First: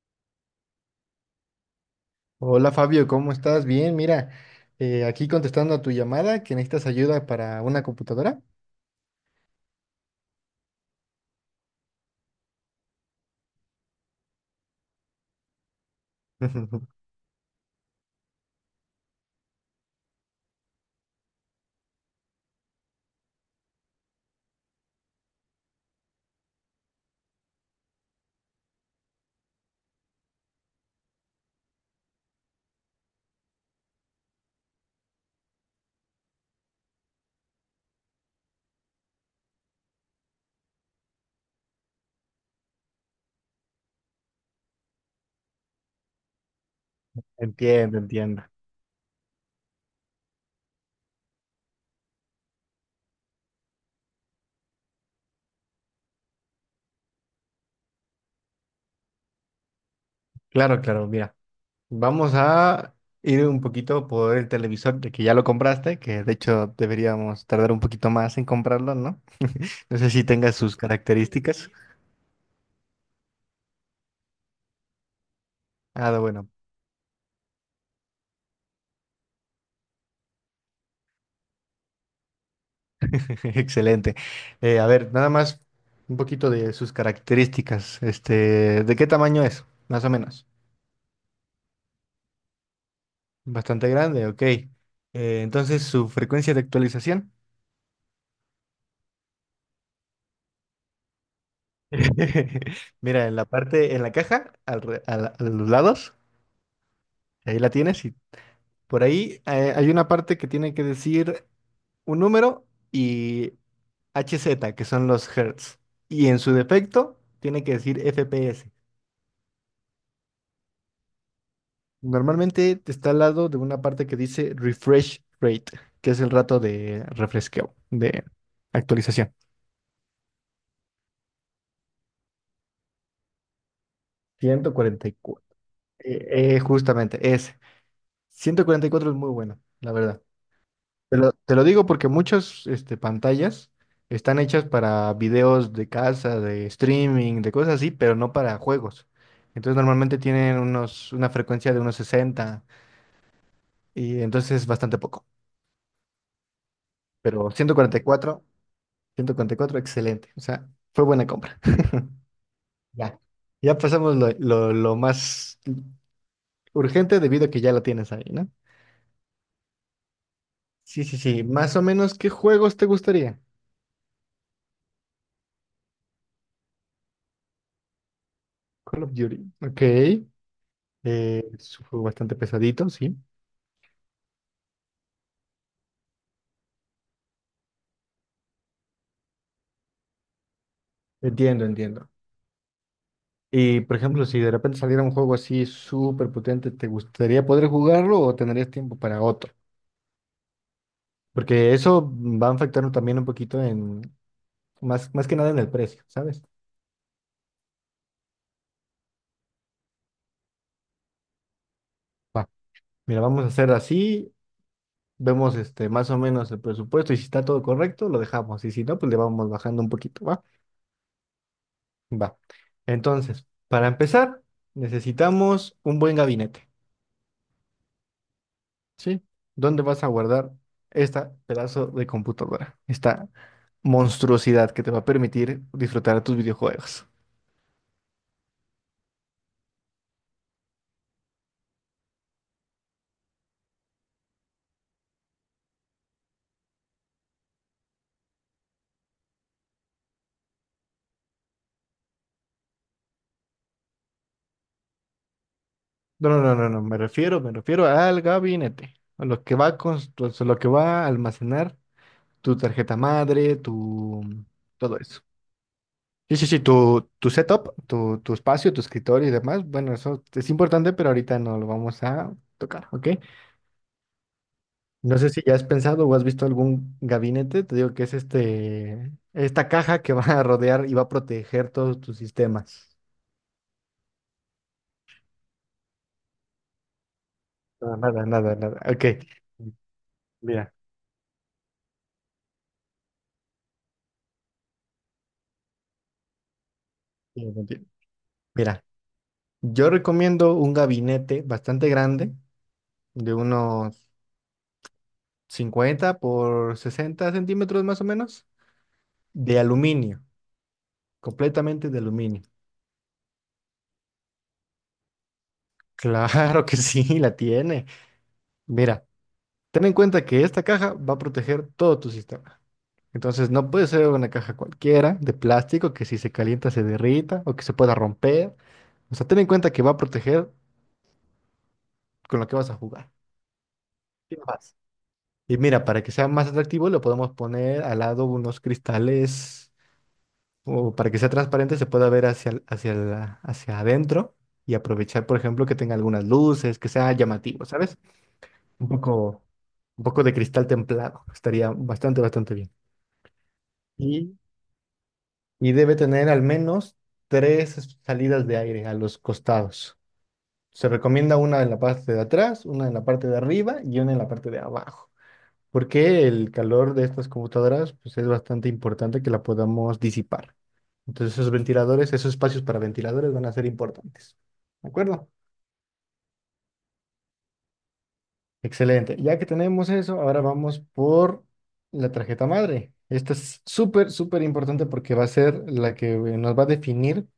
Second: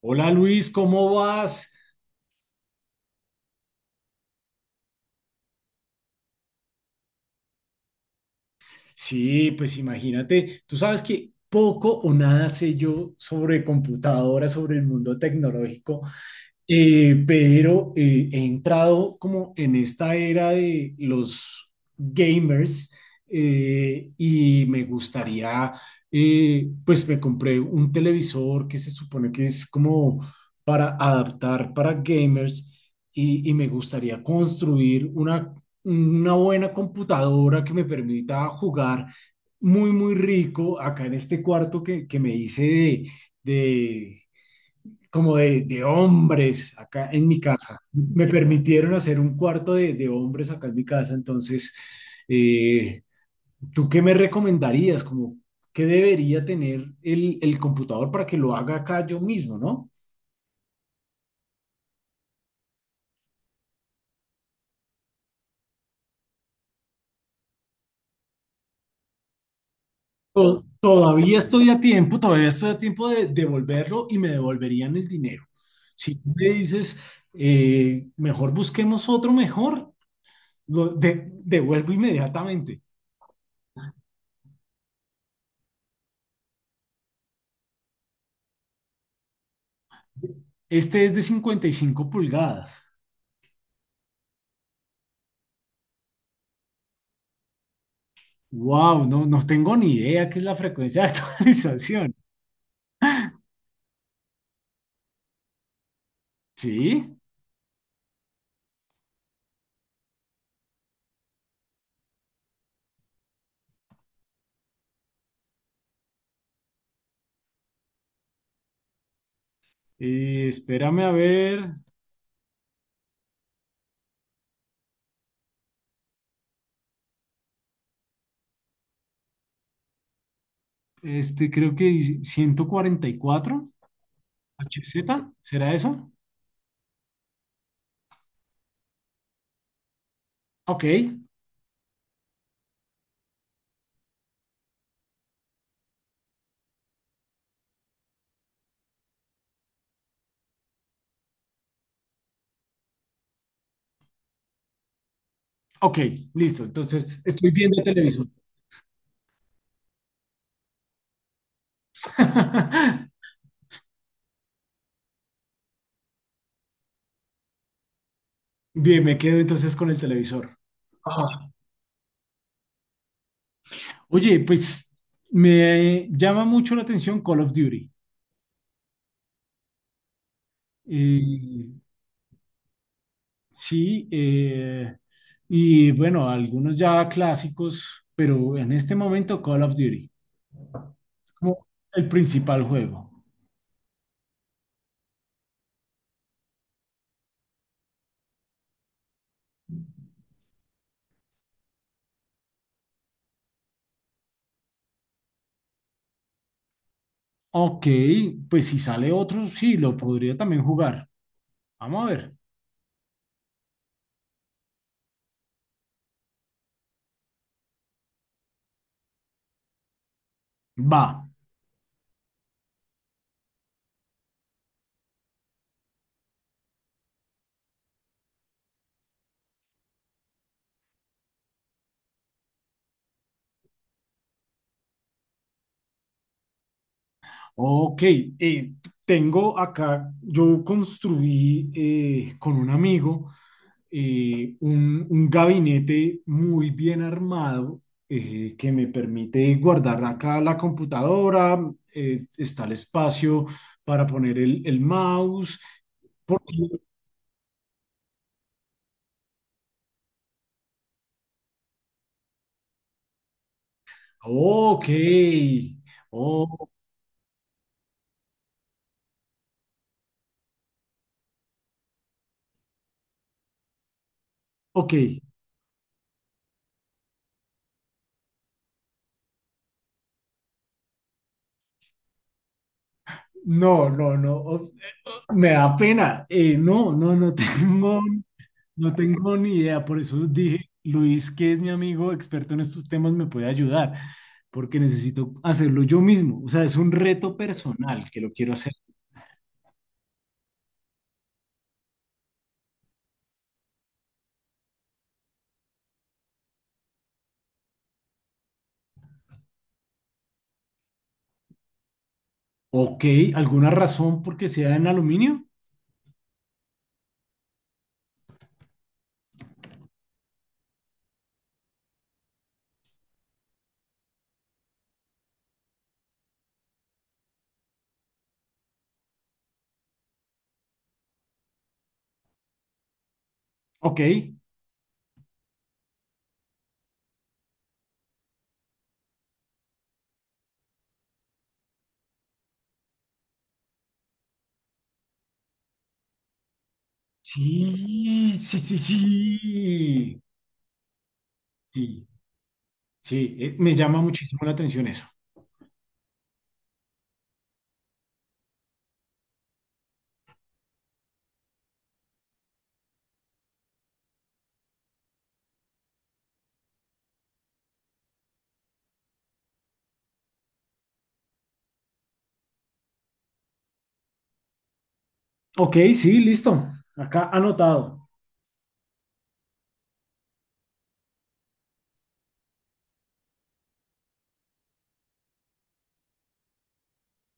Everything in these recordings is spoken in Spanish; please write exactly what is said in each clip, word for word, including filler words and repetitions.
Hola Luis, ¿cómo vas? Hola Fabio, ¿cómo estás? Bien, mira, eh, aquí contestando a tu llamada que necesitas ayuda para una computadora. Sí, pues imagínate, tú sabes que poco o nada sé yo sobre computadoras, sobre el mundo tecnológico. Eh, pero eh, he entrado como en esta era de los gamers eh, y me gustaría, eh, pues me compré un televisor que se supone que es como para adaptar para gamers y, y me gustaría construir una, una buena computadora que me permita jugar muy, muy rico acá en este cuarto que, que me hice de... de como de, de hombres acá en mi casa. Entiendo, Me entiendo. permitieron hacer un cuarto de, de hombres acá en mi casa. Entonces, eh, ¿tú qué me recomendarías? Como, ¿qué debería tener el, el computador para que lo haga acá yo mismo, no? Claro, claro, mira, vamos a ir un poquito por el televisor, de que ya lo compraste, que de hecho deberíamos tardar un poquito más en comprarlo, ¿no? No sé si tenga To- sus todavía características. estoy a tiempo, todavía estoy a tiempo de devolverlo y me devolverían el dinero. Si Ah, tú bueno, me dices, eh, mejor busquemos otro mejor, lo de- devuelvo inmediatamente. excelente. Eh, a ver, nada más un poquito de sus características. Este, ¿de qué tamaño es, más o menos? Este es de cincuenta y cinco pulgadas. Bastante grande, ok. Eh, entonces, su frecuencia de actualización. Wow, no, no tengo ni idea qué es la frecuencia de actualización. Mira, en la parte, en la caja, al re- a la- a los lados, Sí, ahí la tienes y por ahí eh, hay una parte que tiene que decir un número y H Z, que son los hertz. Y en su defecto, tiene que decir F P S. eh, espérame a ver, Normalmente está al lado de una parte que dice refresh rate, que es el rato de refresqueo, de actualización. este creo que ciento cuarenta y cuatro hertz, ciento cuarenta y cuatro. ¿será eso? Eh, eh, justamente, es ciento cuarenta y cuatro, es muy bueno, la verdad. Ok, Te lo, te lo digo porque muchas este, pantallas están hechas para videos de casa, de streaming, de cosas así, pero no para juegos. Entonces normalmente tienen unos, una frecuencia de unos sesenta y entonces es bastante poco. ok, listo. Entonces Pero estoy ciento ciento viendo el cuarenta televisor. cuarenta y cuatro ciento cuarenta y cuatro, excelente. O sea, fue buena compra. Ya. Ya pasamos lo, lo, lo más urgente debido a que ya lo tienes ahí, ¿no? Bien, me quedo entonces con el televisor. Sí, sí, sí. Ah, Más o menos, ¿qué juegos te gustaría? Oye, pues me llama mucho la atención Call of Duty. Call of Duty. Ok. Eh, Eh, Es un juego bastante pesadito, sí. Sí, eh, Y bueno, algunos ya clásicos, pero en este momento Call of Duty es Entiendo, como el entiendo. principal juego. Y por ejemplo, si de repente saliera un juego así súper potente, ¿te gustaría poder jugarlo o tendrías tiempo para otro? Porque eso va a afectar también un poquito en, más, más que nada en el precio, ¿sabes? Ok, pues si sale otro, sí, lo podría también jugar. Vamos a ver. Va, mira, vamos a hacer así, vemos este, más o menos el presupuesto y si está todo correcto, lo dejamos. Y si no, pues le vamos bajando un poquito, ¿va? Va. Va. Entonces, para empezar, necesitamos un buen gabinete. ¿Sí? ¿Dónde vas a guardar esta pedazo de computadora? Esta monstruosidad que te va a permitir disfrutar de tus videojuegos. Ok, eh, tengo acá, yo construí eh, con un amigo eh, un, un gabinete muy bien armado eh, que me permite guardar acá la computadora. Eh, está el espacio para poner el, el mouse. No, no, Porque... no, no, no, me refiero, me refiero al gabinete, a lo que va a constru- lo que va a almacenar tu tarjeta madre, tu Ok, todo eso. Sí, sí, sí, oh, tu, tu setup, tu, tu espacio, tu escritorio y demás, bueno, eso es importante, pero ahorita no lo vamos a tocar, ¿ok? No ok. sé si ya has pensado o has visto algún gabinete, te digo que es este, esta caja que va a rodear y va a proteger todos tus sistemas. No, no, no, me da pena. Eh, no, no, no No, tengo. nada, nada, nada. No Ok. tengo ni idea, por eso dije, Mira. Luis, que es mi amigo experto en estos temas, me puede ayudar, porque necesito hacerlo yo mismo. O sea, es un reto mira, conti- personal que lo quiero hacer. Mira, yo recomiendo un gabinete bastante grande, de unos cincuenta por sesenta centímetros más o menos, de aluminio, completamente de aluminio. Ok, ¿alguna razón por qué sea en aluminio? Claro que sí, la tiene. Mira. Ten en cuenta que esta caja va a proteger todo tu sistema. Entonces no puede ser una caja cualquiera de plástico que si se calienta se derrita o que se pueda romper. O sea, ten en cuenta que va a proteger con lo que vas a jugar. Ok. Sin más. Y mira, para que sea más atractivo, le podemos poner al lado unos cristales o para que sea transparente se pueda ver hacia, el- hacia, la- hacia adentro y aprovechar, por ejemplo, que tenga algunas luces, que sea llamativo, ¿sabes? Sí, sí, sí, Un poco, un sí. poco de cristal templado. Estaría Sí, bastante, bastante bien. sí, eh, me llama Y muchísimo la atención eso. y debe tener al menos tres salidas de aire a los costados. Se recomienda una en la parte de atrás, una en la parte de arriba y una en la parte de abajo, porque el calor de estas computadoras pues, es bastante importante que la podamos disipar. Entonces esos ventiladores, esos espacios para ventiladores van a ser importantes. ¿De acuerdo? Ok, sí, listo. Acá anotado. Excelente. Ya que tenemos eso, ahora vamos por la tarjeta madre. Esta es súper, súper importante porque va a ser la que eh, nos va a definir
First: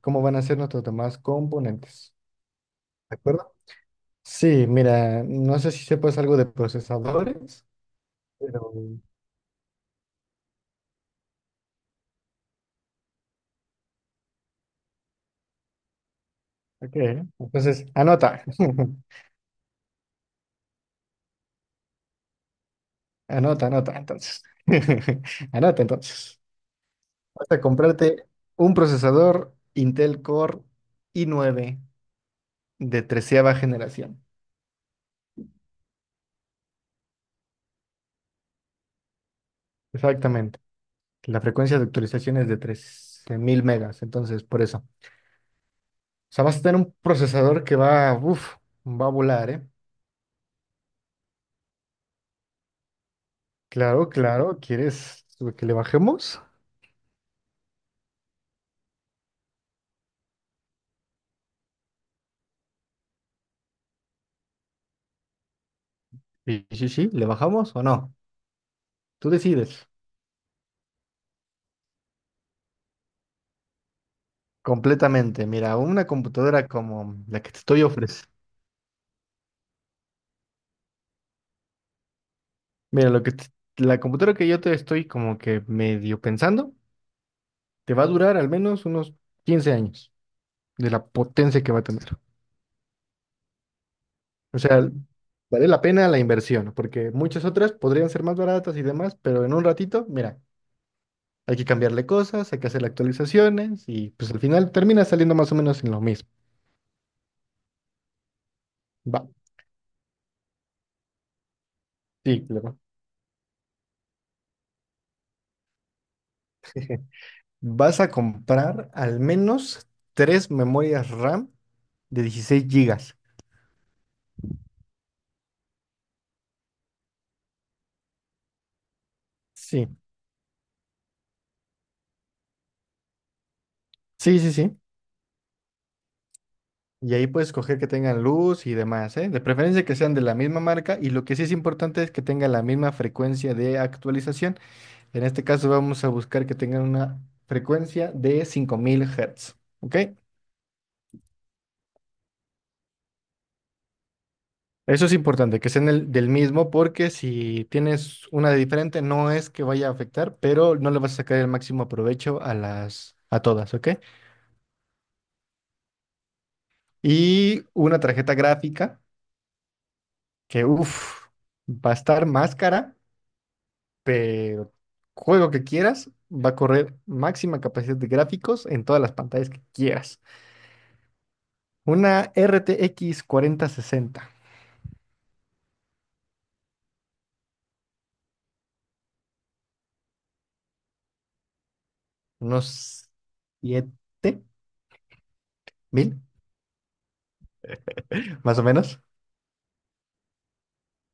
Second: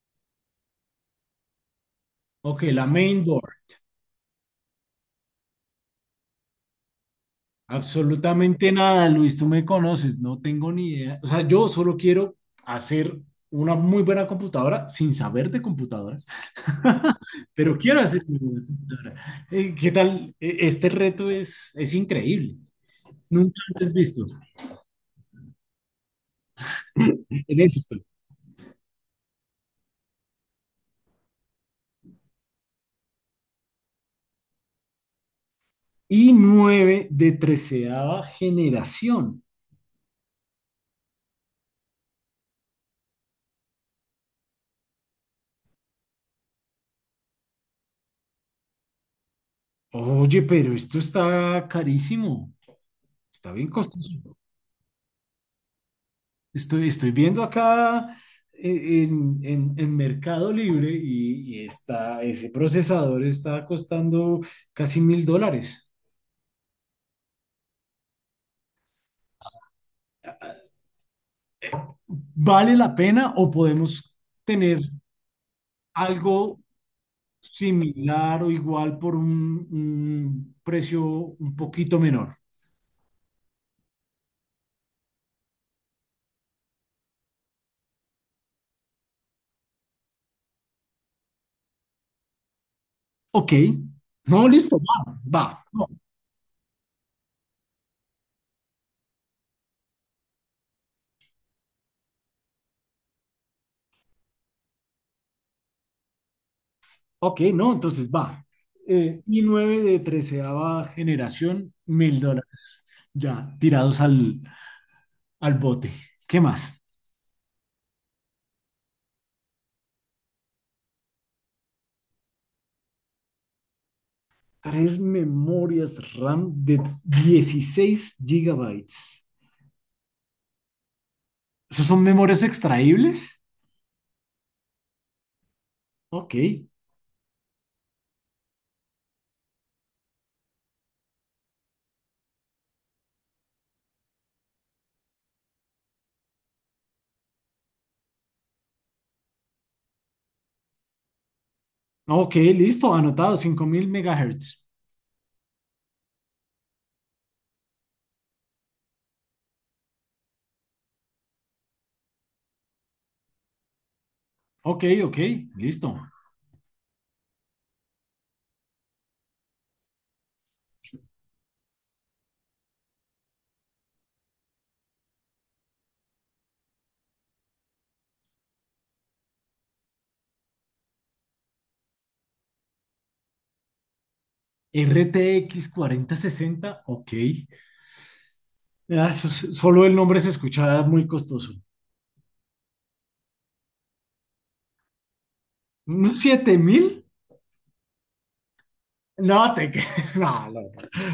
cómo van a ser nuestros demás componentes. Ok, la ¿De main door. acuerdo? Sí, mira, no sé si sepas algo de procesadores, Absolutamente pero... nada, Luis, tú me conoces, no tengo ni idea. O sea, yo solo quiero hacer una muy buena computadora sin saber de computadoras, Ok, pero entonces, quiero hacer una anota. buena computadora. Eh, ¿Qué tal? E- Este reto es, es increíble, nunca Anota, antes anota, visto. entonces. Anota, entonces. Vas En a eso estoy. comprarte un procesador Intel Core i nueve de treceava generación. Y nueve de treceava generación. Exactamente. La frecuencia de actualización es de trece mil megas, entonces por eso. O sea, vas a tener un procesador que va, uff, va a volar, ¿eh? Oye, pero esto está carísimo, está bien Claro, costoso. claro, ¿quieres que le bajemos? Estoy, estoy viendo acá eh, en, en- en Mercado Libre y, y está, ese procesador está costando casi mil dólares. Sí, sí, sí, ¿le bajamos o no? Tú decides. ¿Vale la pena o podemos tener Completamente. Mira, una algo computadora como la que te estoy ofreciendo. similar o igual por un, un precio un poquito menor? Mira, lo que te- La computadora que yo te estoy como que medio pensando, te va a durar al menos unos quince años de la potencia que va a tener. Ok, no, O listo, sea, va, va. vale la No, pena la inversión, porque muchas otras podrían ser más baratas y demás, pero en un ratito, mira, hay que cambiarle cosas, hay que hacer actualizaciones y pues al final termina saliendo más o menos en lo mismo. ok, no, entonces va. Eh, Va, i nueve de treceava generación, mil sí, claro. dólares, ya tirados al, al bote. ¿Qué más? Vas a comprar al menos tres memorias RAM de dieciséis gigas. Tres memorias RAM de dieciséis gigabytes. Sí, ¿Esos son memorias extraíbles? sí, sí, sí. Ok, Y ahí puedes coger que tengan luz y demás, ¿eh? De preferencia que sean de la misma marca y lo que sí es importante es que tengan la misma frecuencia de actualización. En este caso vamos a buscar que tengan una frecuencia de cinco mil Hz, ¿ok? ok, listo, anotado, cinco mil megahertz. Eso es importante, que sean el- del mismo, porque si tienes una de diferente, no es que vaya a afectar, pero no le vas a sacar el máximo provecho a las, a todas, ¿ok? Ok, ok, listo. Y una tarjeta gráfica que, uff, va a estar más cara, pero juego que quieras, va a correr máxima capacidad de gráficos en todas las pantallas que quieras. Una R T X sesenta. R T X cuarenta sesenta, ok. Ah, eso solo el nombre se escuchaba muy costoso. Unos siete mil, ¿Siete mil? más o menos. No, te... cre- no, no,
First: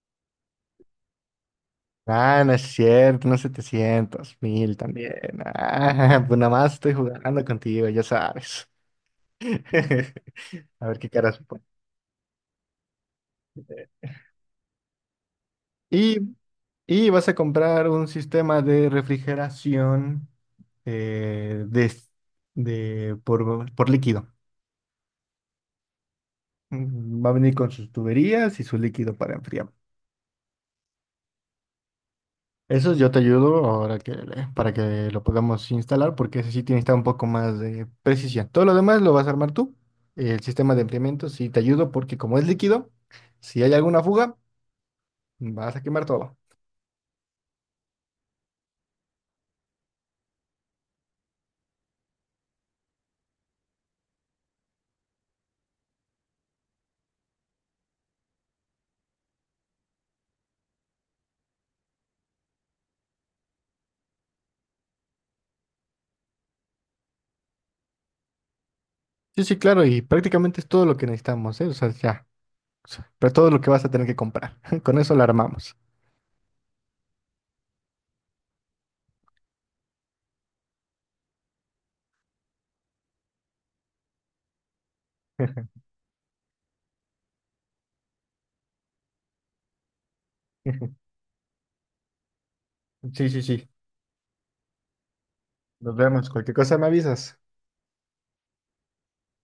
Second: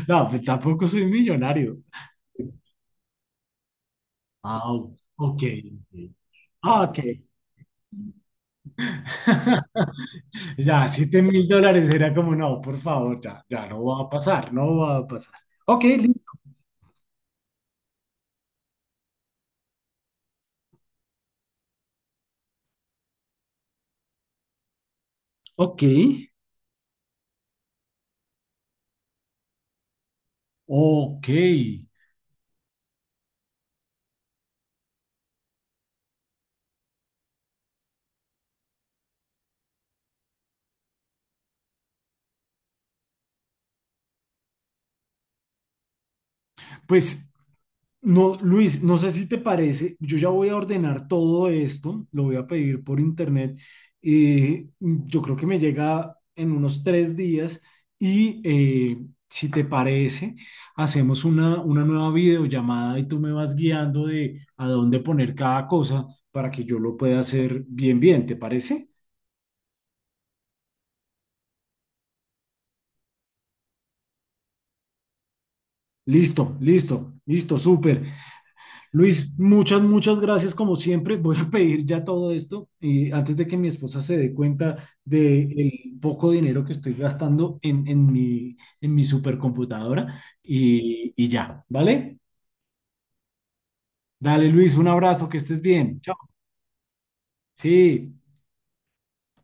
no, pues tampoco soy millonario. Ah, no es cierto, unos setecientos mil Wow, también. ok. Ok. Ah, pues nada más Ah, estoy ok. jugando contigo, ya sabes. Ya, A ver qué siete caras me mil pone. dólares era como, no, por favor, ya, ya no va a pasar, no va a pasar. Ok, Y, listo. y vas a comprar un sistema de refrigeración eh, de, de- por, por líquido. Ok, Mm, va a venir con sus tuberías y su líquido para enfriar. ok, Eso yo te ayudo ahora que le- para que lo podamos instalar, porque ese sí tiene que estar un poco más de precisión. Todo lo demás lo vas a armar tú. El sistema de enfriamiento sí te ayudo porque como es líquido, si hay alguna fuga, vas a quemar todo. pues no, Luis, no sé si te parece, yo ya voy a ordenar todo esto, lo voy a pedir por internet y yo creo que me llega en unos tres días y eh, si te parece, hacemos una, una nueva videollamada y tú me vas guiando de a dónde poner cada cosa para que yo lo pueda hacer bien, bien, ¿te parece? Sí, sí, claro, y prácticamente es todo lo que necesitamos, ¿eh? O sea, ya, o sea, pero todo lo que vas a tener que comprar. Con eso lo armamos. Listo, listo, listo, súper. Luis, muchas, muchas gracias como siempre. Voy a pedir ya todo esto eh, antes de que mi esposa se dé cuenta del poco dinero que estoy gastando en, en mi, en mi supercomputadora y, y ya, ¿vale? Sí, sí, sí. Dale, Luis, un abrazo, que estés Nos bien. Chao. vemos. Cualquier cosa me avisas. Sí.